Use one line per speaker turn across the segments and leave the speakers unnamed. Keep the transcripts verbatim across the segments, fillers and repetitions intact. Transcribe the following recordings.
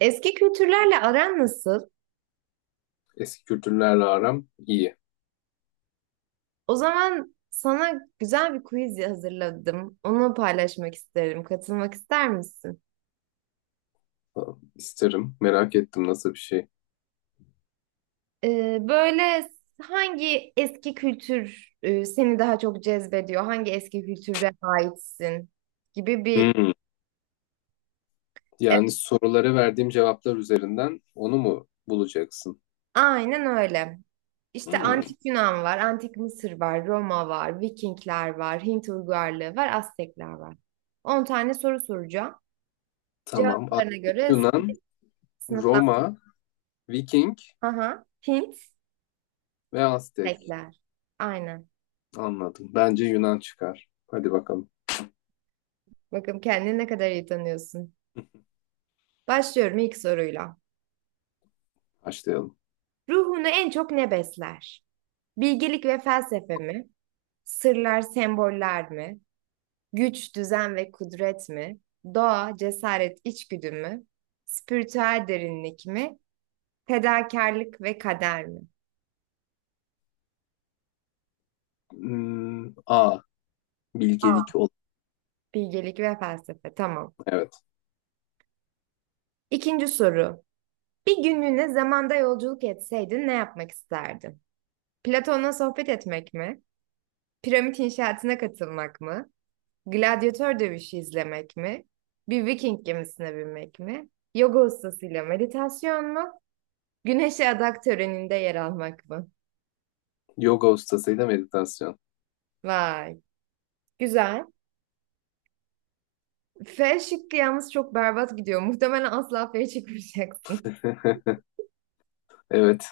Eski kültürlerle aran nasıl?
Eski kültürlerle aram iyi.
O zaman sana güzel bir quiz hazırladım. Onu paylaşmak isterim. Katılmak ister misin?
Falan. İsterim. Merak ettim nasıl bir şey.
Ee, böyle hangi eski kültür e, seni daha çok cezbediyor? Hangi eski kültüre aitsin? Gibi bir...
Hmm.
Evet,
Yani sorulara verdiğim cevaplar üzerinden onu mu bulacaksın?
aynen öyle. İşte
Hmm.
antik Yunan var, antik Mısır var, Roma var, Vikingler var, Hint uygarlığı var, Aztekler var. On tane soru soracağım.
Tamam.
Cevaplarına
Antik
göre
Yunan, Roma, Viking
sınıflandırma. Hint.
ve Aztek.
Bekler. Aynen.
Anladım. Bence Yunan çıkar. Hadi bakalım.
Bakın kendini ne kadar iyi tanıyorsun. Başlıyorum ilk soruyla.
Başlayalım.
Ruhunu en çok ne besler? Bilgelik ve felsefe mi? Sırlar, semboller mi? Güç, düzen ve kudret mi? Doğa, cesaret, içgüdü mü? Spiritüel derinlik mi? Fedakarlık ve kader mi?
Hmm. A. Bilgelik ol.
Bilgelik ve felsefe. Tamam.
Evet.
İkinci soru. Bir günlüğüne zamanda yolculuk etseydin ne yapmak isterdin? Platon'la sohbet etmek mi? Piramit inşaatına katılmak mı? Gladyatör dövüşü izlemek mi? Bir Viking gemisine binmek mi? Yoga ustasıyla meditasyon mu? Güneşe adak töreninde yer almak mı?
Yoga ustasıyla meditasyon.
Vay, güzel. F şıkkı yalnız çok berbat gidiyor. Muhtemelen asla F'ye çıkmayacaksın.
Evet.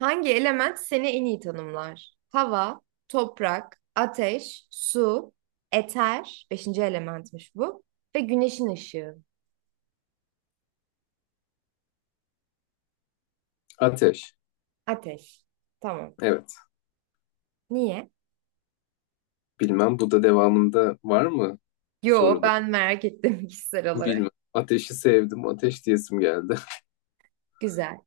Hangi element seni en iyi tanımlar? Hava, toprak, ateş, su, eter, beşinci elementmiş bu, ve güneşin ışığı,
Ateş.
ateş. Tamam.
Evet.
Niye?
Bilmem bu da devamında var mı
Yo
soruda?
ben merak ettim kişisel olarak.
Bilmem. Ateşi sevdim. Ateş diyesim geldi.
Güzel.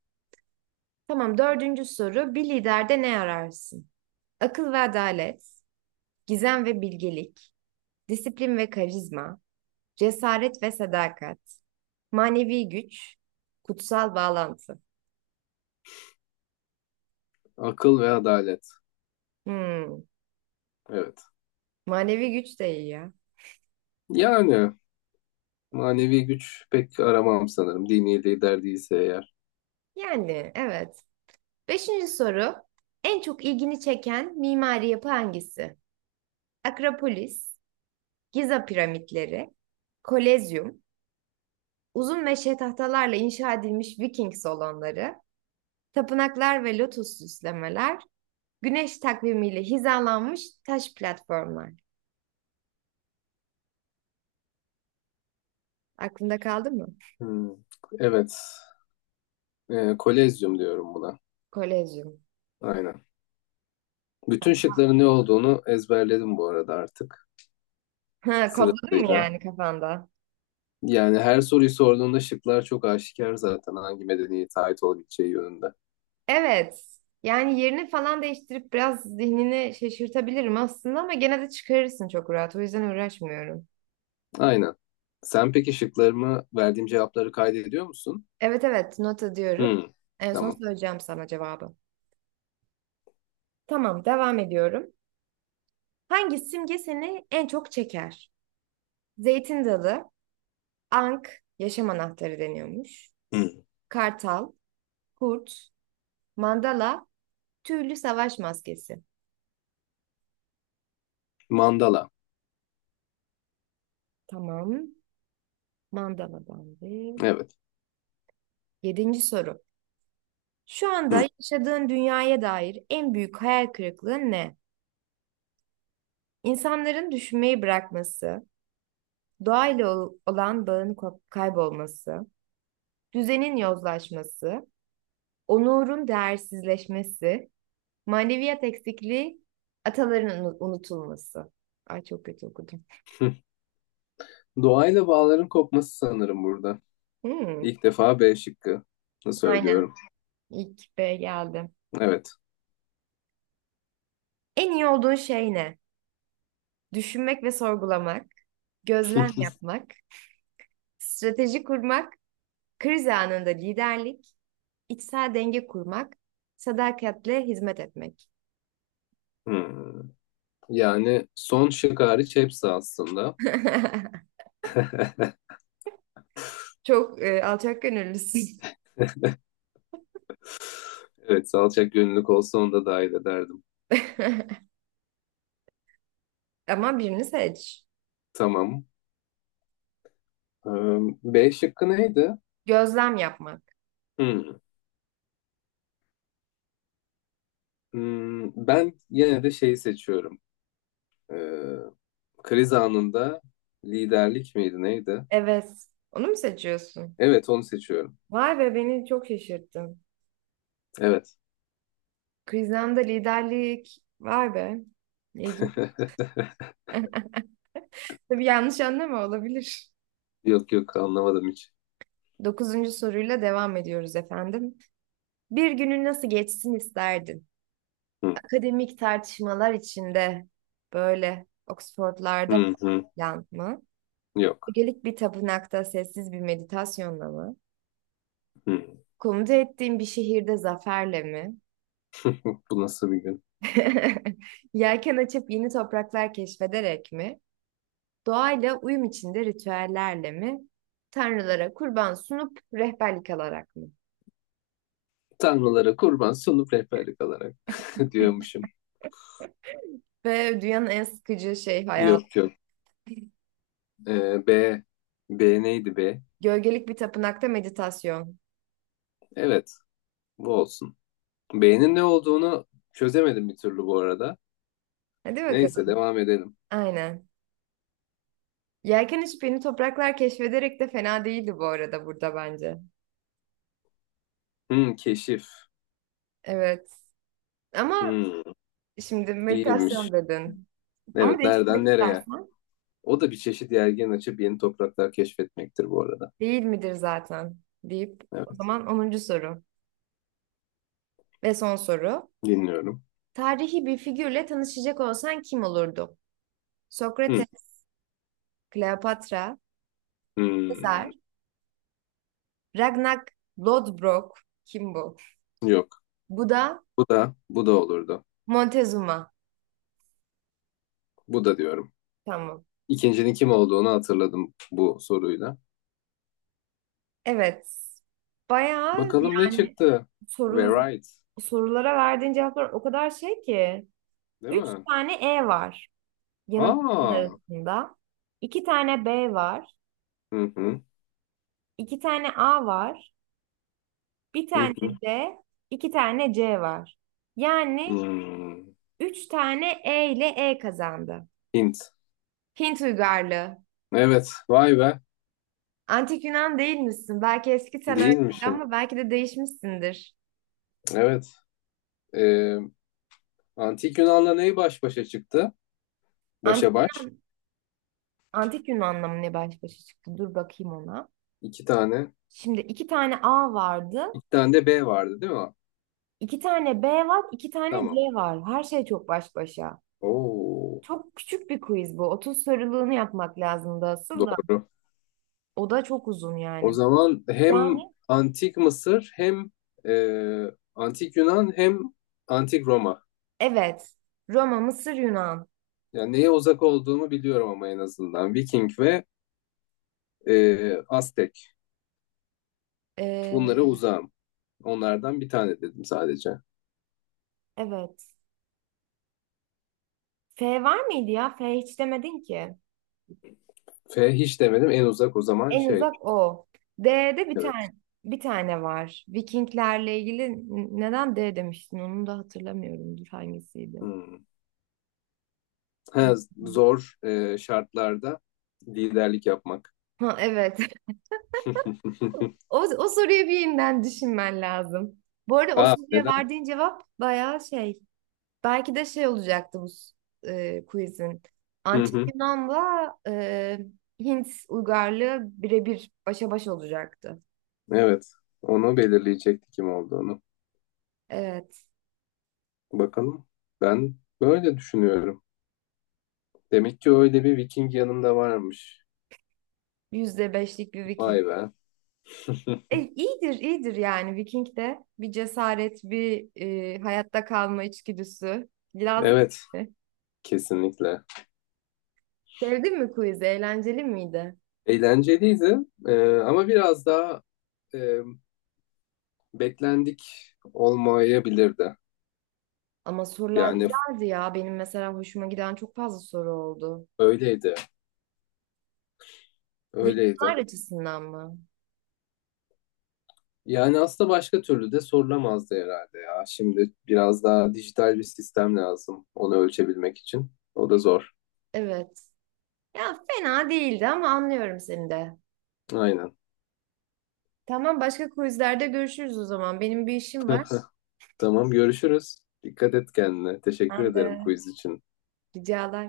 Tamam, dördüncü soru. Bir liderde ne ararsın? Akıl ve adalet, gizem ve bilgelik, disiplin ve karizma, cesaret ve sadakat, manevi güç, kutsal bağlantı.
Akıl ve adalet.
Hmm,
Evet.
manevi güç de iyi ya.
Yani manevi güç pek aramam sanırım. Dini lider değilse eğer.
Yani evet. Beşinci soru. En çok ilgini çeken mimari yapı hangisi? Akropolis, Giza piramitleri, Kolezyum, uzun meşe tahtalarla inşa edilmiş Viking salonları, tapınaklar ve lotus süslemeler, güneş takvimiyle hizalanmış taş platformlar. Aklında kaldı mı?
Hmm. Evet. Ee, kolezyum diyorum buna.
Kolezyum.
Aynen. Bütün şıkların ne olduğunu ezberledim bu arada artık.
Ha, kodladın mı
Sırasıyla.
yani kafanda?
Yani her soruyu sorduğunda şıklar çok aşikar zaten hangi medeniyete ait olabileceği yönünde.
Evet. Yani yerini falan değiştirip biraz zihnini şaşırtabilirim aslında ama gene de çıkarırsın çok rahat. O yüzden uğraşmıyorum.
Aynen. Sen peki şıklarımı verdiğim cevapları kaydediyor musun?
Evet, evet, nota diyorum.
Hmm,
En son
tamam.
söyleyeceğim sana cevabı. Tamam, devam ediyorum. Hangi simge seni en çok çeker? Zeytin dalı, Ank yaşam anahtarı deniyormuş.
Hı,
Kartal, kurt, mandala, tüylü savaş maskesi.
Mandala.
Tamam. Mandaladan bir.
Evet.
Yedinci soru. Şu anda
Hı.
yaşadığın dünyaya dair en büyük hayal kırıklığı ne? İnsanların düşünmeyi bırakması, doğayla ol- olan bağın ko- kaybolması, düzenin yozlaşması, onurun değersizleşmesi, maneviyat eksikliği, ataların unu- unutulması. Ay, çok kötü okudum.
Doğayla bağların kopması sanırım burada.
Hmm.
İlk defa B şıkkı
Aynen.
söylüyorum.
İlk B geldi.
Evet.
En iyi olduğun şey ne? Düşünmek ve sorgulamak, gözlem yapmak, strateji kurmak, kriz anında liderlik, içsel denge kurmak, sadakatle hizmet etmek.
Hmm. Yani son şık hariç hepsi aslında.
Çok e, alçak gönüllüsün.
Evet, salçak gönüllük olsa onu da dahil ederdim.
Ama birini seç.
Tamam. Ee, B şıkkı neydi?
Gözlem yapmak.
Hmm. Hmm, ben yine de şeyi seçiyorum. Ee, kriz anında liderlik miydi neydi?
Evet. Onu mu seçiyorsun?
Evet onu seçiyorum.
Vay be, beni çok şaşırttın.
Evet.
Kriz anında liderlik. Vay be. İlginç. Tabii yanlış anlama olabilir.
Yok yok anlamadım hiç.
Dokuzuncu soruyla devam ediyoruz efendim. Bir günün nasıl geçsin isterdin?
Hı,
Akademik tartışmalar içinde, böyle Oxford'larda
hı, hı.
falan mı?
Yok.
Gelik bir tapınakta sessiz bir meditasyonla mı?
Hı.
Komuta ettiğin bir şehirde zaferle mi?
Bu nasıl bir gün?
Yelken açıp yeni topraklar keşfederek mi? Doğayla uyum içinde ritüellerle mi? Tanrılara kurban sunup rehberlik alarak mı?
Tanrılara kurban sunup rehberlik alarak diyormuşum.
Ve dünyanın en sıkıcı şey
Yok
hayatı.
yok. Ee, B. B neydi B?
Gölgelik bir tapınakta meditasyon.
Evet bu olsun. B'nin ne olduğunu çözemedim bir türlü bu arada.
Hadi bakalım.
Neyse devam edelim.
Aynen. Yelken içi topraklar keşfederek de fena değildi bu arada, burada bence.
Hı, keşif.
Evet. Ama
Hı,
şimdi
iyiymiş.
meditasyon dedin. Ama
Evet,
değiştirmek
nereden nereye?
istersen
O da bir çeşit yelken açıp yeni topraklar keşfetmektir bu arada.
değil midir zaten deyip, o
Evet,
zaman onuncu soru ve son soru.
dinliyorum.
Tarihi bir figürle tanışacak olsan kim olurdu?
Hı,
Sokrates, Kleopatra, Sezar,
hmm,
Ragnar Lodbrok kim bu?
Yok.
Bu da
Bu da bu da olurdu.
Montezuma.
Bu da diyorum.
Tamam.
İkincinin kim olduğunu hatırladım bu soruyla.
Evet. Bayağı
Bakalım ne
yani
çıktı? Ve
soru,
right,
sorulara verdiğin cevaplar o kadar şey ki.
değil
Üç
mi?
tane E var yanıtların
Aa.
arasında. İki tane B var.
Hı hı.
İki tane A var. Bir
Hı
tane
hı.
D. iki tane C var. Yani
Hmm.
üç tane E ile E kazandı.
Hint.
Hint uygarlığı.
Evet, vay be.
Antik Yunan değil misin? Belki eski sen öyleydi
Değilmişim.
ama belki de değişmişsindir.
Evet. Ee, Antik Yunan'la neyi baş başa çıktı? Başa
Antik,
baş.
Antik Yunan'la mı ne baş başa çıktı? Dur bakayım ona.
İki tane.
Şimdi iki tane A vardı,
İki tane de B vardı değil mi?
iki tane B var, iki tane C
Tamam.
var. Her şey çok baş başa.
Oo,
Çok küçük bir quiz bu. Otuz soruluğunu yapmak lazımdı asıl da.
doğru.
O da çok uzun
O
yani.
zaman hem
Yani
Antik Mısır hem e, Antik Yunan hem Antik Roma.
evet. Roma, Mısır, Yunan.
Yani neye uzak olduğumu biliyorum ama en azından. Viking ve e, Aztek.
Ee,
Bunlara uzağım. Onlardan bir tane dedim sadece.
evet. F var mıydı ya? F hiç demedin ki.
F hiç demedim. En uzak o zaman
En
şey.
uzak o. D'de bir
Evet.
tane bir tane var. Vikinglerle ilgili n- neden D demiştin? Onu da hatırlamıyorum. Dur, hangisiydi?
Hmm. Ha, zor e, şartlarda liderlik yapmak.
Ha evet. O, o soruyu bir yeniden düşünmen lazım. Bu arada o
Aa
soruya
neden?
verdiğin cevap bayağı şey. Belki de şey olacaktı bu s- e, quizin. Antik Yunan'la e, Hint uygarlığı birebir başa baş olacaktı.
Evet, onu belirleyecekti kim olduğunu.
Evet.
Bakalım. Ben böyle düşünüyorum. Demek ki öyle bir Viking yanımda varmış.
Yüzde beşlik bir Viking.
Vay be.
E, iyidir, iyidir yani Viking de. Bir cesaret, bir e, hayatta kalma içgüdüsü. Lazım
Evet,
mı?
kesinlikle.
Sevdin mi quiz'i? Eğlenceli miydi?
Eğlenceliydi, Ee, ama biraz daha e, beklendik olmayabilirdi.
Ama sorular
Yani
güzeldi ya. Benim mesela hoşuma giden çok fazla soru oldu.
öyleydi,
Yanıtlar
öyleydi.
açısından mı?
Yani aslında başka türlü de sorulamazdı herhalde ya. Şimdi biraz daha dijital bir sistem lazım onu ölçebilmek için. O da zor.
Evet. Ya, fena değildi ama anlıyorum seni de.
Aynen.
Tamam, başka quizlerde görüşürüz o zaman. Benim bir işim var.
Tamam görüşürüz. Dikkat et kendine. Teşekkür
Ben de
ederim quiz için.
ricalar.